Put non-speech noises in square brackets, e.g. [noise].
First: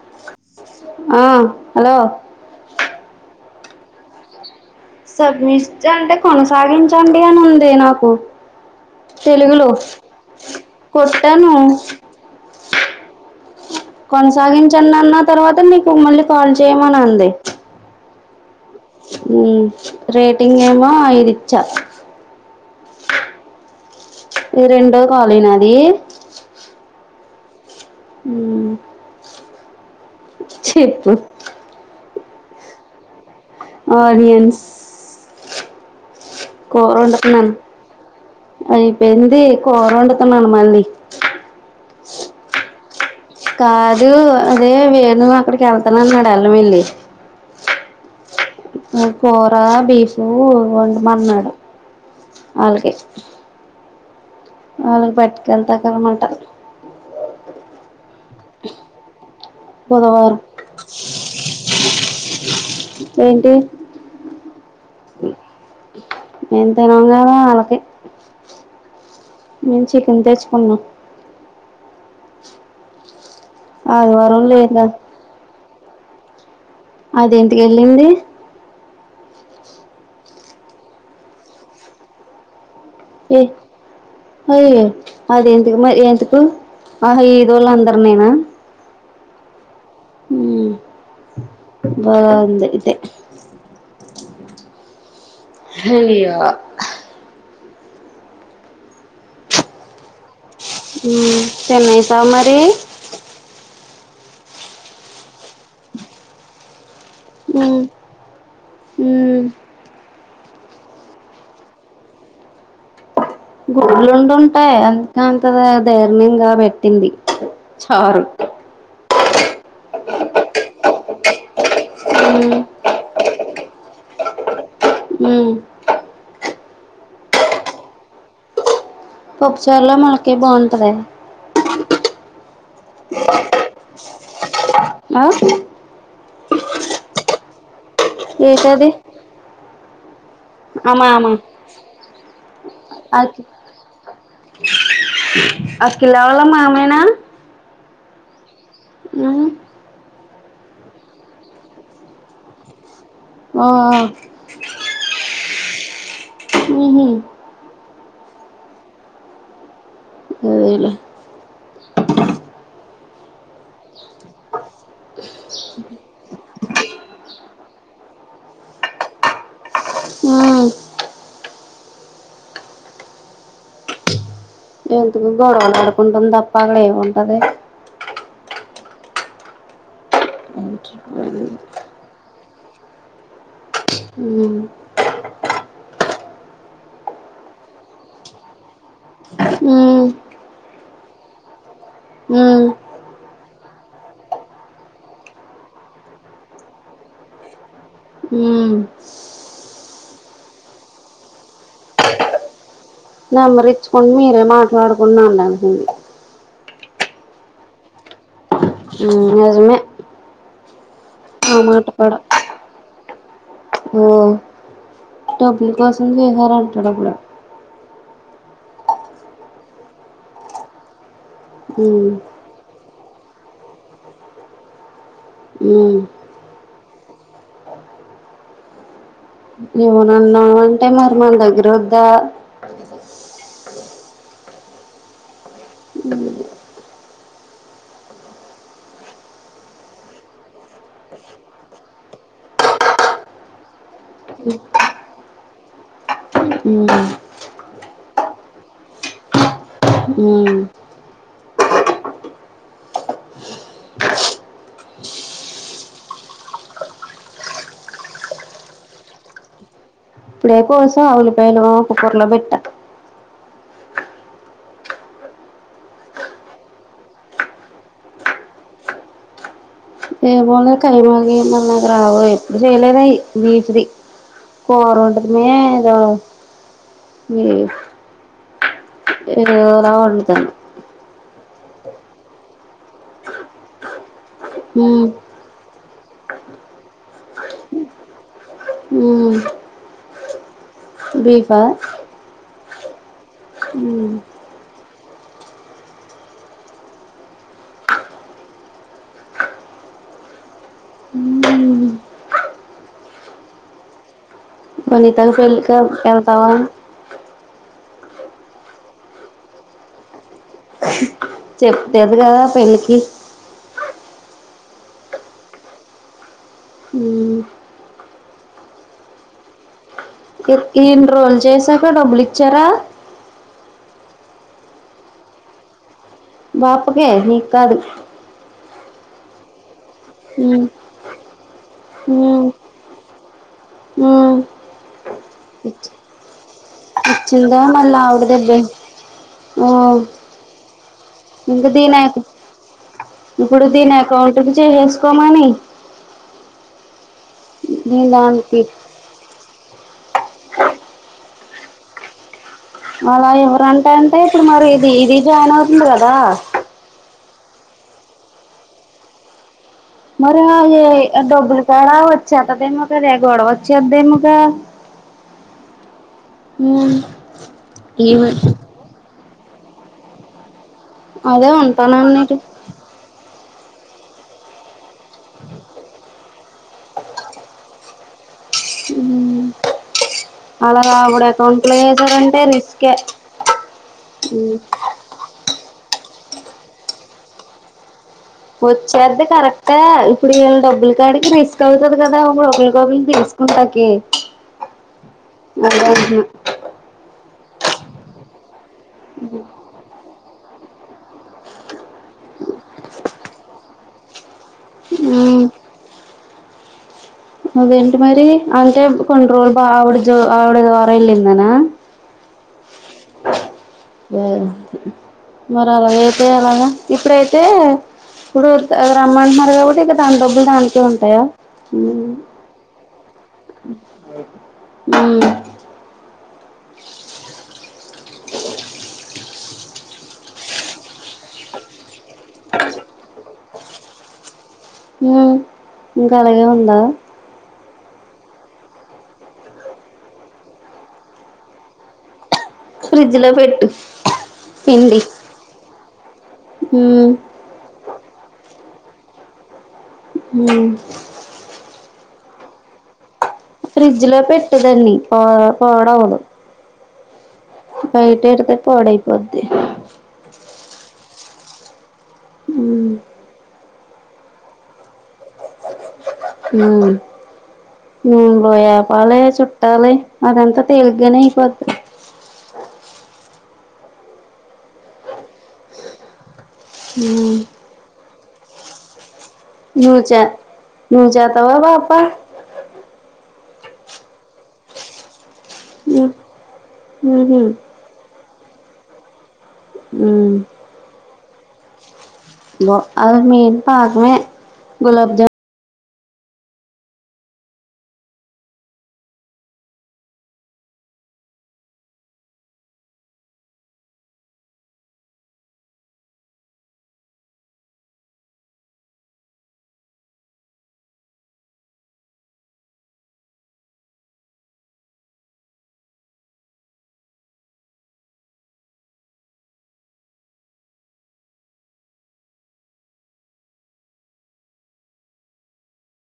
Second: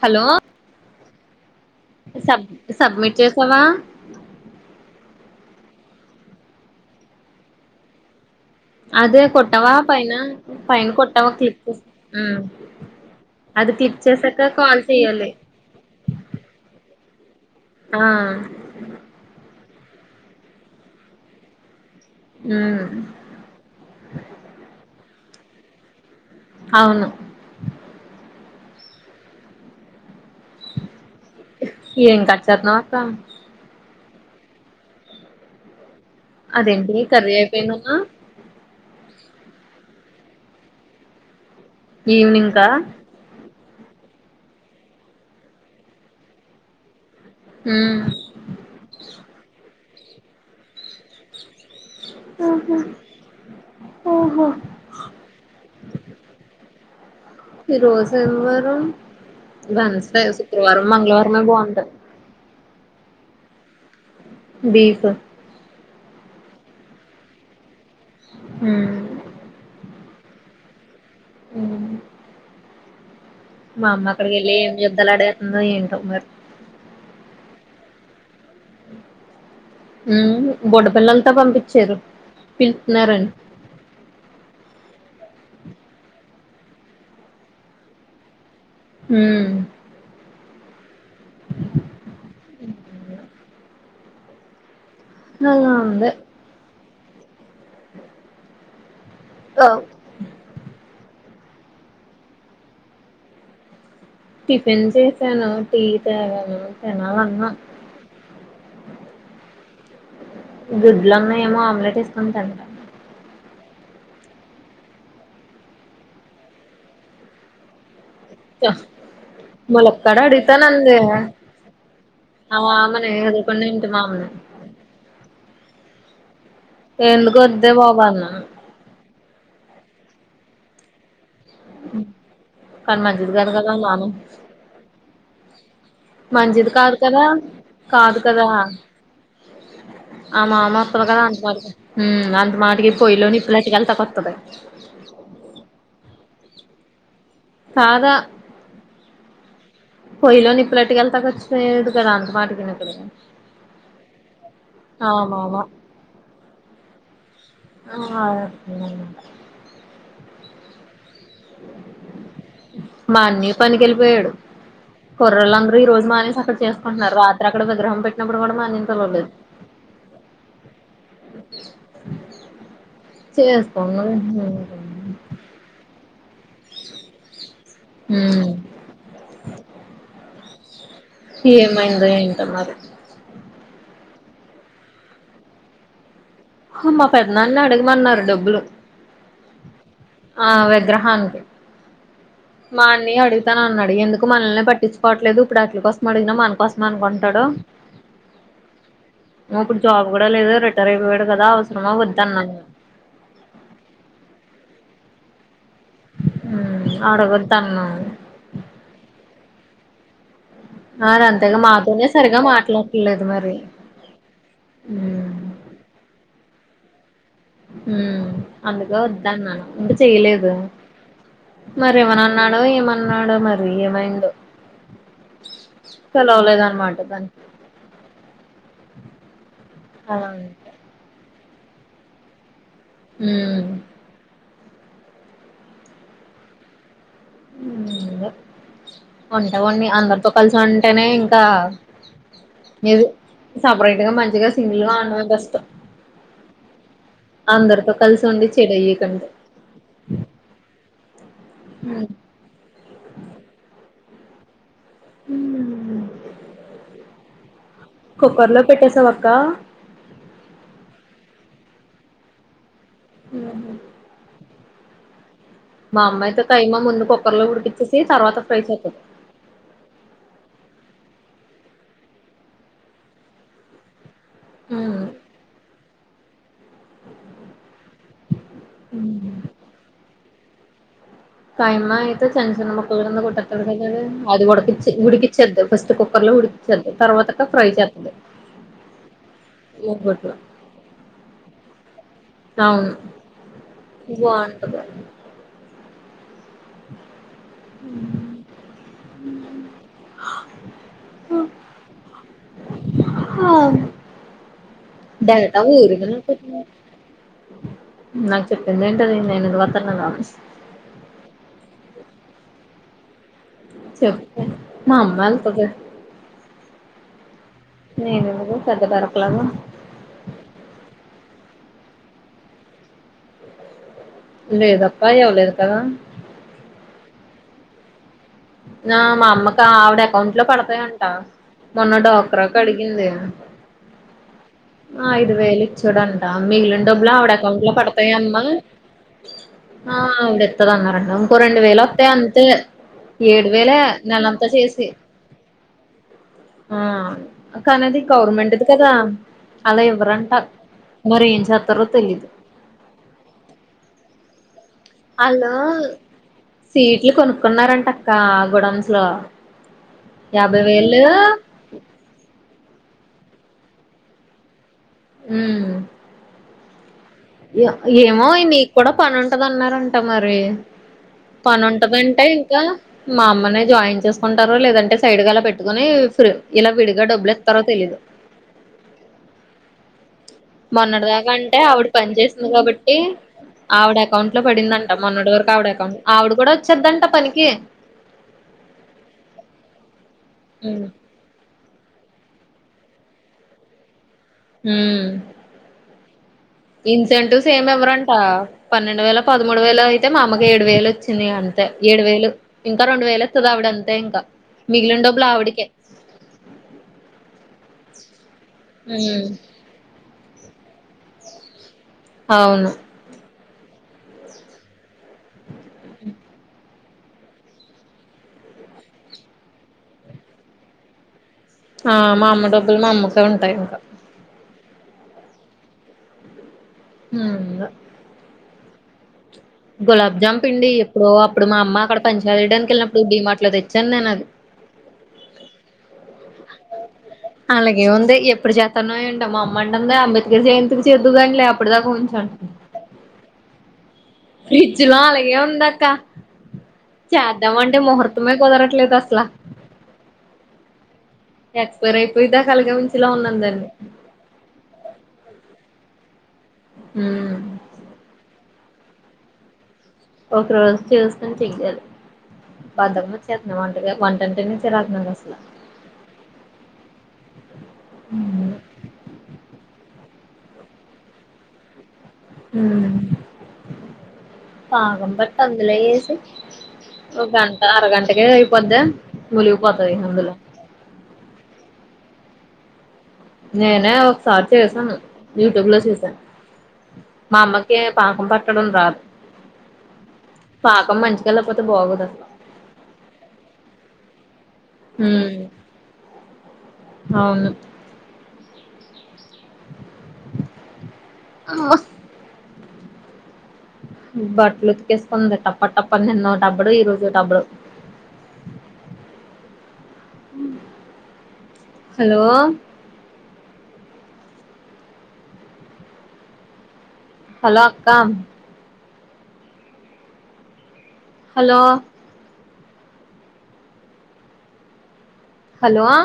Hello ఆ hello sub submit చే సవా సబ్మిజ అంటే కొనసాగించండి అని ఉంది నాకు. అదే తెలుగులో కొట్టావా పైన పైన కొట్టావా కొట్టాను క్లిక్ ఉమ్ అది క్లిక్ చేసాక కాల్ కొనసాగించంను అన్న చెయ్యాలి తర్వాత నీకు మళ్ళీ కాల్ చేయమని అంది. ఆ ఊ రేటింగ్ ఏమో ఐదు ఇచ్చా. ఊ ఈ రెండో కాలినా అది అవును అ చెప్పు ఏం కట్ చెత్తనవ్ అక్క ఆడియన్స్ కూర అదేంటి కర్రీ వండుతున్నాను అయిపోయిందన్నవ్ అయిపోయింది కూర వండుతున్నాను మళ్ళీ ఈవినింగ్కా కాదు అదే వేను అక్కడికి వెళ్తానన్నాడు [unintelligible] ఊ ఊ కోర బీఫ్ చూ వంటమన్నాడు అలగే ఓహో వాళ్ళకి పట్టుకెళ్తా కనమాట ఈరోజు ఎవ్వరు దనిస్ పేస్ బుధవారం శుక్రవారం మంగళవారమే బాగుంటంది ఏంటి బీఫ ఎంతనాంగాల వాళకి ఊ మేం చికెన్ తెచ్చుకున్నాం. ఉమ్ మా అమ్మ అక్కడికి ఆదివారం వెళ్ళి లేదు ఏం కదా జబ్ద్దలాడేతుందో ఏం సమ్మర్ దేనికి ఏళ్ళింది ఉ బుడ్డపిల్లలతో పంపించారు పిల్ ఏ అఏ అది ఎంతకు మరి ఎందుకు ఆహ ఇదోళ్ అందరు నేన ఊ ఊ బాంది ఇదే అలా ఉంది అయ్యో ఆవ్ ఉమ్ చెన్నై మరి టిఫిన్ చేసాను టీ తాగాను. తినాలన్నా ఉమ్ ఉమ్ గుడ్లు ఉన్నాయి ఏమో ఆమ్లెట్ ఏసుకుని తింటా గుడ్లు ఉండుట్టాయి అందుకె అంత దధైర్ణంగా పెట్టింది చారు. ముళ్లకాడా అడుగుతా నందే ఉమ్ ఆ మనే పన్నింటా మామ ను ఉమ్ ఎందుకు వద్దే బాబన్న చర్లో మనకే బాగుంటది. కనుమంజిత్ గారు కదా నాను ఆ మంచిది కాదు కదా కాదు కదా ఏంటది ఆ మామక్కలు కదా అంత మాట ఉమ్ అంత మాటకి పొయ్యలోని అఖి ఇప్పులచ్చకి వెళ్తాక వస్తుది ఆళ్ల మమేనా కాదా ఉమ్ పొయ్యలో నిప్పులు ఏటుకెళ్తాకి వచ్చి పోదు కదా అంత మాటికిని క్కడకి ఆ మా మామ ఉహు అదేలే మా అన్నాయ్ పనికి వెళ్ళిపోయాడు కుర్రోళ్లు అందరు ఈ రోజు మానేసి అక్కడ చేసుకుంటున్నారు రాత్రిక్కడ విగ్రహం పెట్టినప్పుడు కూడా మా అన్నయ్య ని పిలవలేదు. ఉమ్ ఎందుకు గొడవలు అడుకుంటం తప్ప అక్కడ ఏముంటది. హ్మ్మ్ ఏమైందో ఏంటో మరి ఉమ్ మా పెద్దనాన్న ని అడగమన్నారు డబ్బులు ఉమ్ ఆ విగ్రహానికి ఉమ్ మా అన్నయ్ అడుగుతా నన్నాడు ఎందుకు మనల్నే పట్టించుకోవట్లేదు ఇప్పుడు ఆట్ల కోసం అడిగినా మన కోసం అనుకుంటాడు ఉమ్ ఇప్పుడు జాబ్ కూడా లేదు రిటైర్ అయిపోయాడు. రా అవసరమా వద్దాన్నా నేను నెంబర్ ఇచ్చుకుని మీరే మాట్లాడుకునీ అని అంటుంది. హ్మ్మ్ అడగొద్ అన్నము హ్మ్మ్ నిజమే మరి ఆ అంతేగా మాట మాతోనే కూడా సరిగా మాట్లాడా లేదు మరి ఓ ఉమ్ డబ్బులు కోసం చేసారా [unintelligible] హ్మ్మ్ అందుకే వద్దాన్నాను ఇంకా చెయలేదు. మరి ఉమ్ ఇవ్వనాన్నాడో ఏమనా తిన్నాడో మరి ఏమైందొ ఉమ్ పిలవలేదు అన్ వంట పని ఇవ్వననావు అంటే మరి మన దగ్గర రుద్ద హ్మ్మ్ హ్మ్మ్ అది వంట వాని అందరితో కల్సి ఉంటేనే ఇంకా ఈసు సెపరేట్ గా మంచిగా సింగల్ గా ఉండటమే బెస్ట్ ఉమ్ అందరితో కలిసి ఉండి చెడు అయ్యే కంటే. ఉ కొకర్లో పెట్టేసావా అక్క ఇప్పుడే కోసం ఆవులి పయలు ఒక కూర్లో పెట్ట ఊ మా అమ్మాయితో కైమా ముందు కుక్కర్లో ఉడికిచ్చేసి తర్వాత ఫ్రై చేతది ఏమో నాకు కైమాగన్న [unintelligible] గ్రావ ఎప్పుడు చేయలేదయి మీ క్రి కూరొంటమే ఆ ఊ వండుతాను కైమా అయితే చిన్న చిన్న ముక్కలు కింద కోటేతాడు కదా ఆడు. అది ఉడకిచి ఉమ్ ఉడికిచద్దు. ఫస్ట్ కుక్కర్లో ఉడికించాలి తర్వాత ఫ్రై చేస్తది. బీఫ్ ఆ? అవును బాంటదా ఉమ్ ఆ మనీత చక అతవా నాకు చెప్పింది ఏంటది నేనుదివాతన్నాన [unintelligible] చెప్తది రా పెళ్ళికి చెప్పే మా అమ్మాలా పొగరు ఉమ్ నేను పెద్ద పరకులాగా కు ఇన్ని రోజులు చేసాక డబ్బులు ఇచ్చారా లేదప్పా ఇవ్వలేదు కదా బపకే నీకాదు నా మా అమ్మకా ఆవిడ అకౌంట్ లో ఉమ్ పడతాయంట మొన్న ఉమ్ డోకరాకు అడిగింది ఉమ్ ఐదు వేలు ఇచ్ ఇచ్చాడంట మిగిలి డబ్బులో ఆవిడ ఇచ్చిందా అకౌంట్ లో మళ్ళీ పడతాయి ఆవిడ అమ్మా దెబ్బే ఓ ఆ ఆవిడ ఎత్తదన్నారండి ఇంకో రెండు ఇంక వేల దీని వత్తయి అంతే ఏడు ఇప్పుడు వేలే దీని అకౌంట్ నెలంతా నుంచి చేసి చేసేసుకోమని ఆ కానది దీని దానికి గవర్నమెంట్ది కదా అలా ఎవ్వరంట మరి ఏం చేతరో తెలీదు అలా ఇవరంటా అంటే ఇప్పుడు మరి ఈదీ ఆళ్ళు జానవతుంది కదా కొన్నారంట అక్క గోడమ్స్ లో మరి యాభై ఆది వేలు డబ్బలు కాడా వచ్చాతదదేమో కదే గొడవ వచ్చేద్దేమింకా ఊ ఊ ఒ ఏమో నీకు కూడా పనుం క్కద అన్నారంట మరి అదే పనింటందంటే ఉంటానన్నది ఇంకా మామ్ మని జాయిన్ చేసుకుంటారో లేదంటే సైడ్గా అలా పెట్టుకుని ఫ్రె ఇలా విడిగా డబ్బులు ఇతారో తెలీదు మొన్నటి దాకా అంటే అలాగాగుడకుంటే ఆవిడ పని చేేసింది కాబట్టి ఆవిడ అకౌంట్ లో ఉమ్ పడిందంట మొన్నటి వరకు ఆవిడ ఆవిడ కూడా వచ్చద్దంట పనికి వచ్చేద్ది కరెక్టే ప్పుడు ఈళ్ డబులు కాడికి రిస్ తౌతుది కదా [inaudible] తెలుసుకుంటాకి హూ మరాగ్ను సెంటూ సేమ్ ఇవరంట పన్నెండు వేల పదమూడు వేల అయితే మా అమ్మకు ఏడు వేలు వచ్చింది అంతే ఏడు వేలు ఇంకా రెండు వేలు వస్తది ఆవిడ అంతే ఇంకా మిగిలిండబులా ఉమ్ ఆవిడికే అదేంటి మరి అంటే ఉమ్ కొన్ని రోజులు బావడిజో ఆవిడగారెలిందన ఔను మరి అలాగ అయితే అలాగా ఇప్పుడైతే ఇప్పుడు రమ్మంటున్నారు కాబట్టి ఇగ దాని డబ్బులు దానికే ఉంటాయా ఆ ఉమ్ మా అమ్మ డబ్బులు మా అమ్మకే ఉంటాయి ఇంక ఊ [unintelligible] గులాబ్ జామ్ పిండి ఎప్పుడో అప్పుడు మా అమ్మ అక్కడ పని చేయడానికెళ్ళినప్పుడు డీ మార్ట్ లో తెచ్చాను నేను అది ఊ ఇంక అలాగే ఉందా అలాగే ఉంది ఎప్పుడు చేత్తన్నావ్ ఎంటో మా అమ్మ అంటందే అంబేద్కర్ జయంతికి చేద్దువు గాలీలే అప్పుటి దాకా ఉంచు [inaudible] ఫ్రిజ్జు లో పెట్టు ఫ్రిజ్జు లో పిండి అలగే ఉందక్క ఉమ్ చాద్దామంటే ముహుర్ తుమ్మయి కొదారట్లేదు అస్లా హుమ్ ఎక్స్పైైర్ అయిపోయేదాక అలగే ఉంచేలా ఉన్నా ఫ్రిడ్జ లో పెట్టుదన్నీ పో పోడవుదు ఉమ్ బయటే ఎడుతే పోడై పోద్ది ఒక రోజు చూసుకొని చెయ్యాలి ఉమ్ బద్దకమెచ్చే వంటగా వంటంటేనే చిరాకు నాకు అసల మ్మ్ నేన్ బోయి ఆపాలే చుట్టాలే అదంతా తేలిగ్గానే ఐపోద్ది మ్మ్ పాగంబట్ అందులోయేసి ఒక గంట అరగంట కే ఐ పోద్దా నుచ నుచేతవా పాపా నేనే ఒక్సారి చేసాను యూటుబ్ లో చూసా ఉమ్ మా ఉహు అమ్మకి పాకం పట్ట క్కడుందా ఉమ్ పాకం మంచి ఎల్లపోతే బాగోదు అసల నొ ఔర్ మీద్ పాకమె హుమ్ అవును అ బట్టలు ఉతికేసుకుంది టప్ప టప్ప నిన్నో టబ్బుడు ఈ రోజు ఒ టబ్బుడు, హలో హలో అక్కా హలో హలోయ్